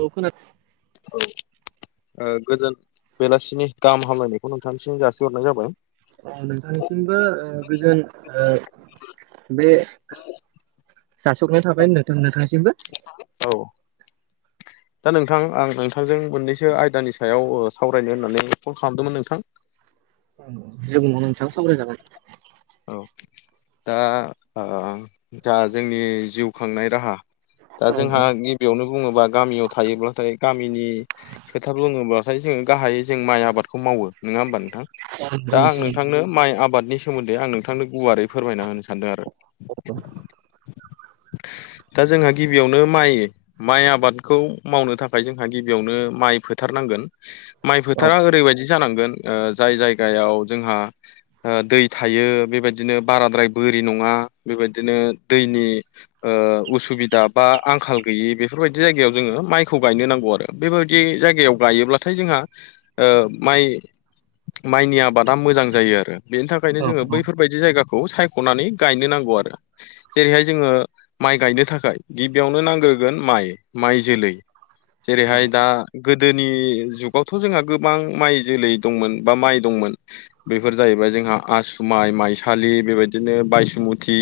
औ खोनादों ओ गोजोन बेलासिनि गाहाम हामलायनायखौ नोंथांनिसिम जासिहरनाय जाबाय। नोंथांनिसिमबो गोजोन ओ बे जासिहरनाय थाबाय नोंथां नोंथांसिमबो। औ दा नोंथां आं नोंथांजों मोननैसो आयदानि सायाव ओ सावरायनो होननानै कल खालामदोंमोन नोंथां। औ जेबो नंङा नोथां सावरय जागोन। औ दा ओ जा जोंनि जिउ खांनाय राहा दा औ जोंहा गिबियावनो बुङोबा गामियाव थायोब्लाथाय गामिनि खोथा बुङोब्लाथाय जोङो गाहायै जों माइ आबादखौ मावो नङा होमबा नो नंगौ दा आं नोंथां नोंथांनो माइ आबादनि सो मोनदै आं नोंथांनो गुवारै फोरमायना होनो सानदों आरो। [inaudible] दा जोंहा गिबियावनो माइ माइ आबादखौ मावनो थाखाय जोंहा गिबियावनो माइ फोथारनांगोन। माइ औ फोथारा ओरैबायदि जानांगोन ओ जाय जायगायाव जोंहा ओ दै थायो बेबायदिनो बाराद्राय बोरि नङा बेबायदिनो दैनि ओ उसुबिदाब बा आंखाल गैयि बेफोरबायदि जायगायाव जोङो माइखौ गायनो नांगौ आरो बेबायदि जायगायाव गायोब्लाथाय जोंहा ओ माइ माइनि आबादा मोजां जायो आरो बेनि थाखायनो औ जोङो बैफोरबायदि जायगाखौ सायख'नानै गायनो नांगौ आरो जेरैहाय जोङो माइ गायनो थाखाय गिबियावनो नांग्रोगोन माइ माइ जोलै औ जेरैहाय दा गोदोनि जुगावथ' जोंहा गोबां माइ जोलै दंमोन बा माइ दंमोन। बेफोर जाहैबाय जोंहा आसुमाइ माइसालि बेबायदिनो बायसुमुति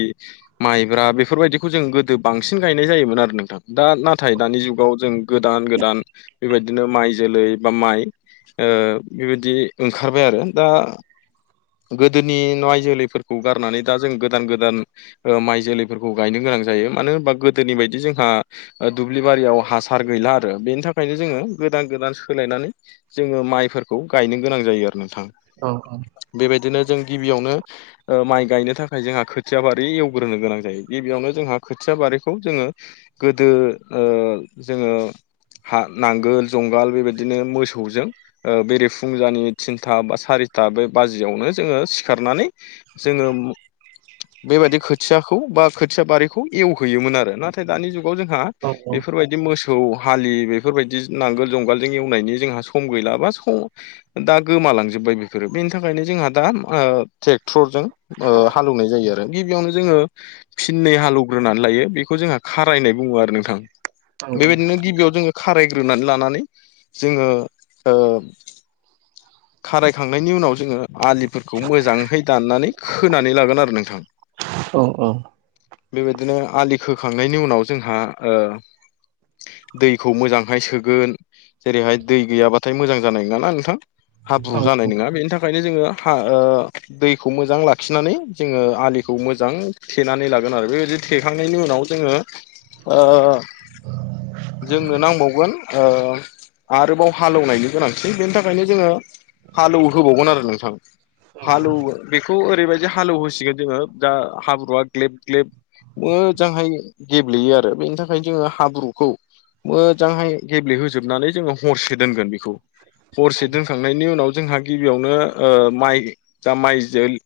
माइब्रा बेफोरबायदिखौ जों गोदो बांसिन गायनाय जायोमोन आरो नोंथां। दा नाथाय दानि जुगाव जों गोदान गोदान बेबायदि बिदिनो माइ जोलै बा माइ ओ बेबायदि ओंखारबाय आरो। दा गोदोनि माइ जोलैफोरखौ गारनानै दा जों गोदान गोदान माइ जोलैफोरखौ गायनो गोनां जायो मानो होनबा गोदोनि बायदि जोंहा दुब्लि बारियाव हासार गैला आरो बेनि थाखायनो जोङो गोदान गोदान सोलायनानै जोङो माइफोरखौ गायनो गोनां जायो आरो नोंथां अ अ बेबायदिनो जों गिबियावनो ओ माइ गायनो थाखाय जोंहा खोथिया बारि एवग्रोनो गोनां जायो। गिबियावनो जोंहा खोथिया बारिखौ जोङो गोदो ओ जोङो हा नांगोल जुंगाल बेबायदिनो मोसौजों बेरे फुंजानि थिनथा बा सारिथा बे बाजियावनो जोङो सिखारनानै जोङो बेबायदि खोथियाखौ बा खोथिया बारिखौ एवहैयोमोन आरो नाथाय दानि जुगाव जोंहा औ औ बेफोरबायदि बिदि मोसौ हालि बेफोरबायदि नांगोल जुंगालजों एवनायनि जोंहा सम गैला बा सम दा गोमालांजोब्बाय बेफोरो बेनि थाखायनो जोंहा दा ओ ट्रेक्टरजों ओ हालेवनाय जायो आरो गिबियावनो जोङो फिननै हालेवग्रोनानै लायो बेखौ जोंहा खारायनाय बुङो आरो नोंथां बेबायदिनो गिबियाव जोङो खारायग्रोनानै लानानै जोङो ओ खारायखांनायनि उनाव जोङो आलिफोरखौ मोजांहै दाननानै खोनानै लागोन आरो नोंथां औ औ बेबायदिनो आलि खोखांनायनि उनाव जोंहा ओ दैखौ मोजांहाय सोगोन जेरैहाय दै गैयाबाथाय मोजां जानाय नङाना नोंथां? हाब्रु जानाय नङा बेनि थाखायनो जोङो हा दैखौ मोजां लाखिनानै जोङो आलिखौ मोजां थेनानै लागोन आरो बेबायदि थेखांनायनि उनाव जोङो जोंनो नांबावगोन आरोबाव हालेवनायनि गोनांथि बेनि थाखायनो जोङो हालौ होबावगोन आरो नोंथां हालौ बेखौ ओरैबायदि हालेवहोसिगोन जोङो दा हाब्रुआ ग्लेब ग्लेब मोजांहाय गेब्लेयो आरो बेनि थाखायनो जोङो हाब्रुखौ मोजांहाय गेब्लेहोजोबनानै जोङो हरसे दोनगोन बे हरसे दोनखांनायनि उनाव जोंहा गिबियावनो माइ जा माय जोल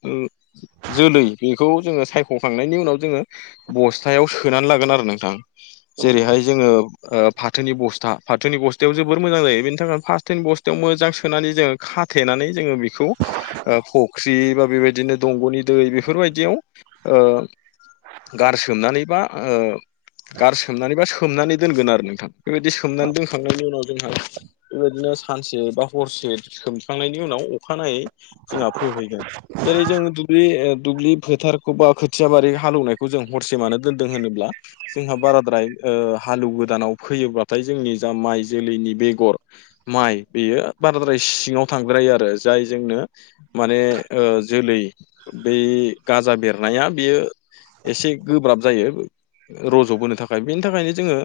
जोलै बेखौ जोङो सायख'खांनायनि उनाव जोङो बस्थायाव सोनानै लागोन आरो नोंथां जेरैहाय जोङो फाथोनि बस्था फाथोनि बस्थायाव जोबोर मोजां जायो बेनि थाखायनो फाथोनि बस्थायाव मोजां सोनानै जों खाथेनानै जोङो बेखौ फुख्रि बा बेबायदिनो दंग'नि दै बेफोरबायदियाव गारसोमनानै बा गार सोमनानै बा सोमनानै दोनगोन आरो नोंथां बेबायदि सोमनानै दोनखांनायनि उनाव जोंहा बेबायदिनो सानसे बा हरसे सोमखांनायनि उनाव अखानायै जोंहा फोहैगोन जेरै जों बे दुब्लि फोथारखौ बा खोथिया बारि हालौवनायखौ जों हरसे मानो दोनदों होनोब्ला जोंहा बाराद्राय हालौ गोदानाव फैयोब्लाथाय जोंनि जा माइ जोलैनि बेगर माइ बेयो बाराद्राय सिङाव थांद्रायो आरो जाय जोंनो माने जोलै बै गाजा बेरनाया बेयो एसे गोब्राब जायो रज'बोनो थाखाय बेनि थाखायनो जोङो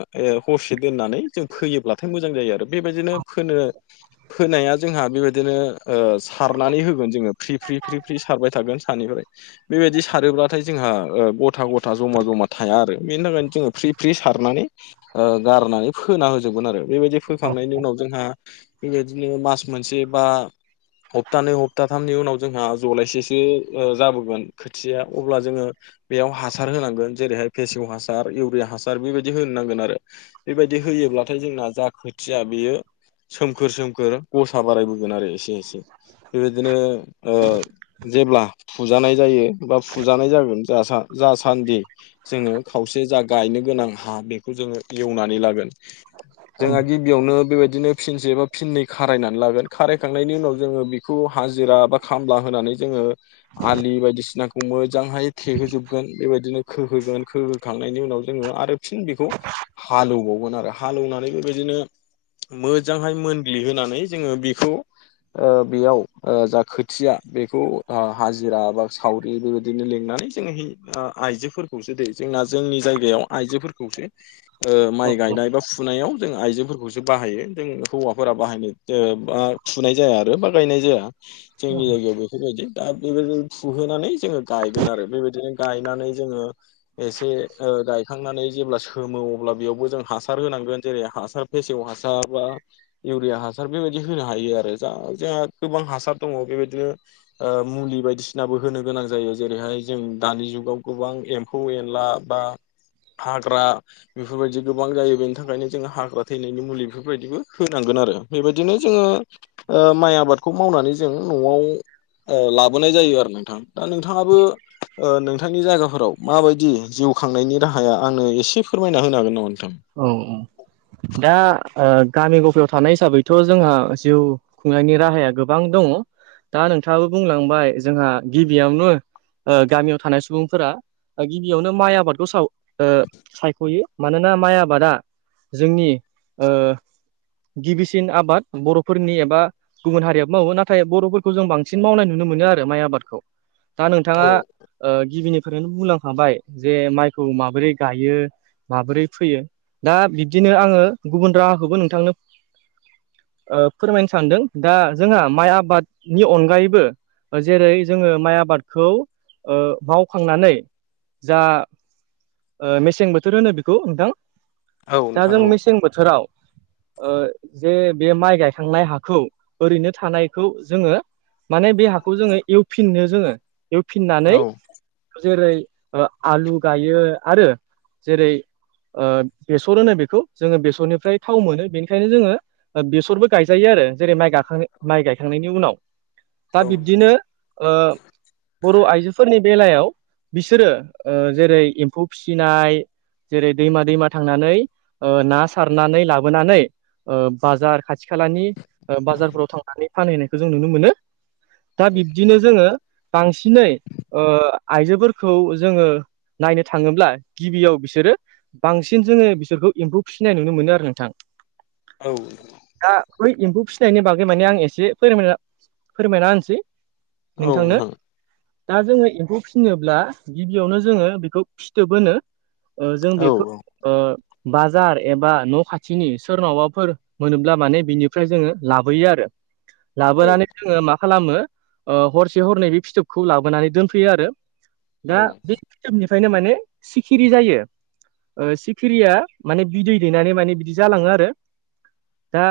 हरसे दोननानै जों फैयोब्लाथाय मोजां जायो आरो बेबायदिनो फोनो फोनाया जोंहा बेबायदिनो सारनानै होगोन जोङो फ्रि फ्रि फ्रि फ्रि सारबाय थागोन सानिफ्राय बेबायदि सारोब्ला नाथाय जोंहा गथा गथा जमा जमा थाया आरो बेनि थाखायनो जोङो फ्रि फ्रि सारनानै गारनानै फोना होजोबगोन आरो बेबायदि फोखांनायनि उनाव जोंहा बेबायदिनो मास मोनसे बा हप्तानै हप्ताथामनि उनाव जोंहा जलायसेसो जाबोगोन खोथिया अब्ला जोङो बेयाव हासार होनांगोन जेरैहाय फेसेव हासार इउरिया हासार बेबायदि होनो नांगोन आरो बेबायदि होयोब्लाथाय जोंना जा खोथिया बेयो सोमखोर सोमखोर गसा बारायबोगोन आरो एसे एसे बेबायदिनो जेब्ला फुजानाय जायो बा फुजानाय जागोन जासान्दि जोङो खावसे जा गायनो गोनां हा बेखौ जोङो एवनानै लागोन जोंहा गिबियावनो बेबायदिनो फिनसे एबा फिनै खारायनानै लागोन खारायखांनायनि उनाव जोङो बेखौ हाजिरा बा खामला होनानै जोङो आलि बायदिसिनाखौ मोजांहाय थेहोजोबगोन बेबायदिनो खोहोगोन खोहोखांनायनि उनाव जोङो आरो बांसिन बेखौ हालौबावगोन आरो हालेवनानै बेबायदिनो मोजांहाय मोन ग्लिहोनानै जोङो बेखौ बेयाव जा खोथिया बेखौ हाजिरा बा सावरि बेबायदिनो लिंनानै जोङोह आइजोफोरखौसो दे जोंना जोंनि जायगायाव आइजोफोरखौसो माइ गायनाय बा फुनायाव जों आइजोेंफोरखौसो बाहायो जों हौवा फोर बाहायनो बा फुनाय जाया आरो बा गायनाय जाया जोंनि जायगायाव बेफोरबायदि दा बेबायदिनो फुहोनानै जोङो गायगोन आरो बेबायदिनो गायनानै जोङो एसे गायखांनानै जेब्ला सोमो अब्ला बेयावबो जों हासार होनांगोन जेरै हासार फेसेव हासार बा इउरिया हासार बेबायदि होनो हायो आरो जोंहा गोबां हासार दङ बेबायदिनो मुलि बायदिसिनाबो होनो गोनां जायो जेरैहाय जों दानि जुगाव गोबां एम्फौ एनला बा हाग्रा बेफोरबायदि गोबां जायो बेनि थाखायनो जोंङ हाग्रा थैनायनि मुलि बेफोरबायदिबो फांगोन आरो बेबायदिनो जोङो माइ आबादखौ मावनानै जों न'आव लाबोनाय जायो आरो नोंथां दा नोंथाङाबो नोंथांनि जायगाफोराव माबायदि जिउ खांनायनि राहाया आंनो एसे फोरमायना होनो हागोन नामा नोंथां औ औ दा गामि गफायाव थानाय हिसाबैथ' जोंहा जिउ खुंनायनि राहाया गोबां दङ दा नोंथाङाबो बुंलांबाय जोंहा गिबियावनो गामियाव थानाय सुबुंफोरा गिबियावनो माइ आबादखौ स सायख'यो मानोना माइ आबाद आबादा जोंनि गिबिसिन आबाद बर'फोरनि एबा गुबुन हारिय मावो नाथाय बर'फोरखौ जों बांसिन मावनाय नुनो मोनो आरो माइ आबादखौ दा औ नोंथाङा गिबिनि नो बुंलांखाबाय जे माइखौ माबोरै गायो माबोरै फैयो दा बिब्दिनो आङो गुबुन राहाखौबो नोंथांनो फोरमायनो सानदों दा जोंहा माइ आबादनि अनगायैबो जेरै जोङो माइ आबादखौ मावखांनानै जा मेसें बोथोर होनो बेखौ नोंथां औ दा नोंथां जों औ मेसें बोथोराव जे बे माइ गायखांनाय हाखौ ओरैनो थानायखौ जोङो माने बे हाखौ जोङो एवफिननो जोङो बेयाव फिननानै औ जेरै आलु गायो आरो जेरै बेसर होनो बेखौ जोङो बेसरनिफ्राय थाव मोनो बेनिखायनो जोङो बेसरबो गायजायो आरो जेरै माइ गाखां माइ गायखांनायनि उनाव औ दा नोंथां बिब्दिनो आ बर' आइजोफोरनि बेलायाव बिसोरो जेरै एम्फौ फिसिनाय जेरै दैमा दैमा थांनानै ना सारनानै लाबोनानै बाजार खाथि खालानि बाजारफोराव थांनानै फानहैनायखौ जों नुनो मोनो दा बिब्दिनो जोङो बांसिनै आइजोफोरखौ जोङो नायनो थाङोब्ला गिबियाव बिसोरो बांसिन जोङो बिसोरखौ एम्फौ फिसिनाय नुनो मोनो आरो नोंथां औ दा बै एम्फौ फिसिनायनि बागै मानिे आं एसे फोरायना फोरमायना होनसै नोंथांनो दा जोङो एम्फौ फिनोब्ला गिबियावनो जोङो बेखौ फिथोबोबोनो जों औ नोंथां औ नोंथां औ बेखौ बाजार एबा न' खाथिनि सोरनावाफोर मोनोब्ला माने बिनिफ्राय जोङो लाबोयो आरो ओ औ लाबोनानै जोङो मा खालामो हरसे हरनै बे फिथोबखौ लाबोनानै दोनफैयो आरो दा बे खिथोबनिफ्रायनो माने सिखिरि जायो सिखिरिया माने बिदै दैनानै माने बिदि जालाङो आरो दा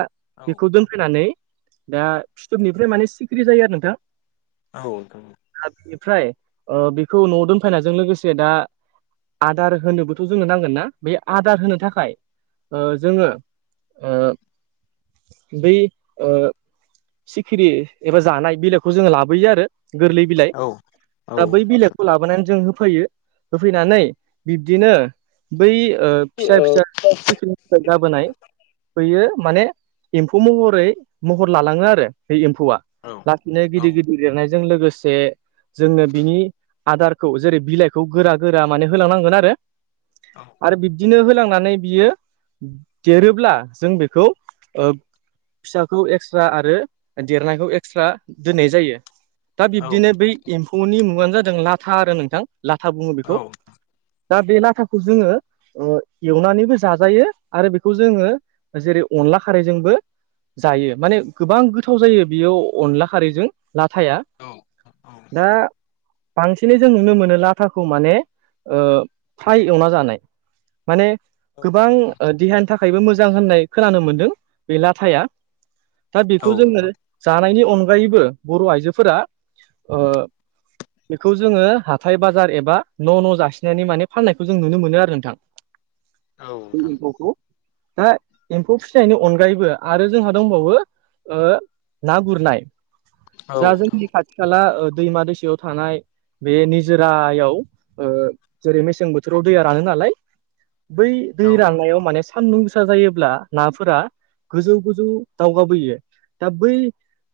बेखौ दोनफैनानै दा फिथोबनिफ्राय माने सिखिरि जायो आरो नोंथां औ बेनिफ्राय बेखौ न' दोनफैनायजों लोगोसे दा आदार होनोबो थ' जोंनो नांगोन ना बे आदार होनो थाखाय जोंङो ओ बै ओ सिखिरि एबा जानाय बिलाइखौ जोंङो लाबोयो आरो गोरलै बिलाइ दा बै बिलाइखौ लाबोनानै जों होफैयो होफैनानै बिब्दिनो बै ओ फिसा फिसा सिख्रिरिनिफाय जाबोनाय बैयो माने एम्फौ महरै महर लालांङो आरो बे एम्फौआ लासैनो गिदिर गिदिर लिरनायजों लोगोसे जोंनो बिनि आदारखौ जेरै बिलाइखौ गोरा गोरा माने होलांनांगोन आरो। आरो बिब्दिनो होलांनानै बियो देरोब्ला जों बेखौ ओ फिसाखौ एक्सट्रा आरो देरनायखौ एक्सट्रा दोननाय जायो। दा औ बिब्दिनो बै एम्फौनि मुंङानो जादों लाथा आरो नोंथां लाथा बुंङो औ बेखौ। दा बे लाथाखौ जोंङो ओ एवनानैबो जाजायो आरो बेखौ जोंङो जेरै अनला खारैजोंबो जायो माने गोबां गोथाव जायो बियो अनला खारैजों लाथाया। औ दा बांसिनै जों नुनो मोनो लाथाखौ माने ओ फ्राइ एवना जानाय माने औ गोबां ओ देहानि थाखाय थाखायबो मोजां होननाय खोनानो मोनदों बे लाथाया दा बेखौ जोंङो नोंथां जानायनि अनगायैबो बर' आइजोफोरा ओ बेखौ जोंङो हाथाय बाजार एबा न' न' जासिनानै माने फान्नायखौ जों नुनो मोनो आरो नोंथां। औ नोंथां दा एम्फौ फिसिनायनि अनगायैबो आरो जोंहा दंबावो ओ ना गुरनाय औ जा जोंनि खाथि थि खाला ओ दैमा दैसायाव थानाय बे निजोरायाव ओ जेरै मे सें बोथोराव दैया रानोलाय बै नोंथां दै औ रानायाव माने सान्दुं गोसा जायोब्ला नाफोरा गोजौ गोजौ दावगाबोयो दा बै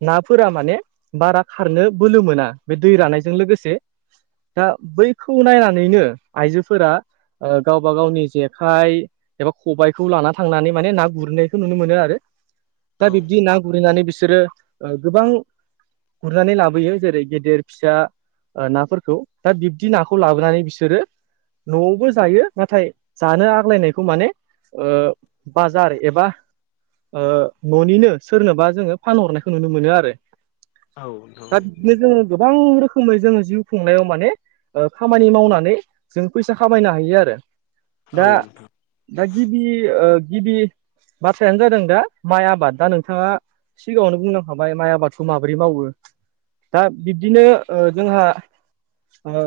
नाफोरा माने बारा खारनो बोलो मोना बे दै रानायजों लोगोसे दा बैखौ नायनानैनो आइजोफोरा ओ गावबा गावनि जेखाइ एबा खबायाइखौ लाना थांनानै माने ना गुरैनायखौ नुनो मोनो आरो औ दा बिब्दि ना गुरैनानै बि बिसोरो गोबां ओ गुरनानै लाबोयो जेरै गेदेर, फिसा ओ नाफोरखौ दा बिब्दि नाखौ लाबोनानै बिसोरो न'आवबो जायो नाथाय जानो आग्लायनायखौ माने ओ बाजार एबा ओ न'निनो सोरनोबा जोंङो फानहरनायखौ नुनो मोनो आरो। औ दा नोंथां बिदिनो जोंङो गोबां रोखोमै जोंङो जिउ खुंनायाव माने ओ खामानि मावनानै जों फैसा खामायनो हायो आरो औ दा नोंथां दा गिबि ओ गिबि बाथ्रायानो जादों दा माइ आबाद दा नोंथांङा सिगांङावनो बुंलांखाबाय माइ आबादखौ माबोरै मावो। दा बिब्दिनो ओ जोंहा ओ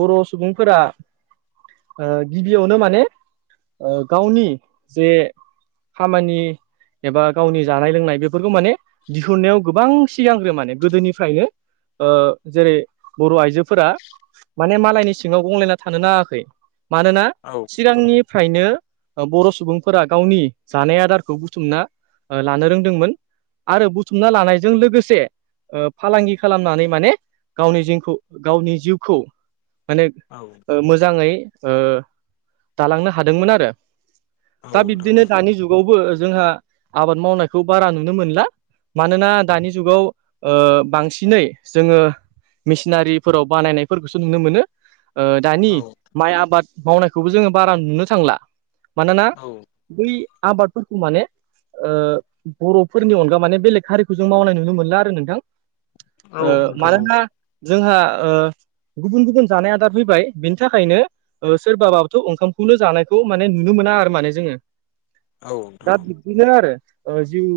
बर' सुबुंफोरा ओ गिबियावनो माने ओ गावनि जे खामानि एबा गावनि जानाय लोंनाय बेफोरखौ माने दिहुननायाव गोबां सिगांग्रो माने गोदोनिफ्रायनो ओ जेरै बर' आइजोफोरा माने मालायनि सिंङाव गंलायना थानो नांङाखै मानोना औ सिगांनि फ्रायनो बर' सुबुंफोरा गावनि जानाय आदारखौ बुथुमना ओ लानो रोंदोंमोन आरो बुथुमना लानायजों लोगोसे ओ फालांगि खालामनानै माने गावनि जिंखौ गावनि जिउखौ माने औ ओ मोजांङै ओ दालांनो हादोंमोन आरो औ दा नोंथां बिब्दिनो दानि जुग बावबो जोंहा आबाद मावनायखौ बारा नुनो मोनला। मानोना दानि जुगाव ओ बांसिनै जोङो मेसिनारिफोराव बानायनायफोरखौसो नुनो मोनो। ओ दानि औ माइ आबाद मावनायखौबो जोङो बारा नुनो थांला मानोना औ। बै आबादफोरखौ माने ओ बर'फोरनि अनगा माने बेलेग हारिखौ जों मावनाय नुनो मोनला आरो नोंथां। ओ नोंथां औ मानोना जोंहा ओ गुबुन गुबुन जानाय आ आ फैबाय बिनि थाखायनो ओ सोरबाबाबोथ' ओंखामखौनो जानायखौ माने नुनो मोना आरो माने जोङो औ दा नोंथां औ बिदिनो आरो जिउ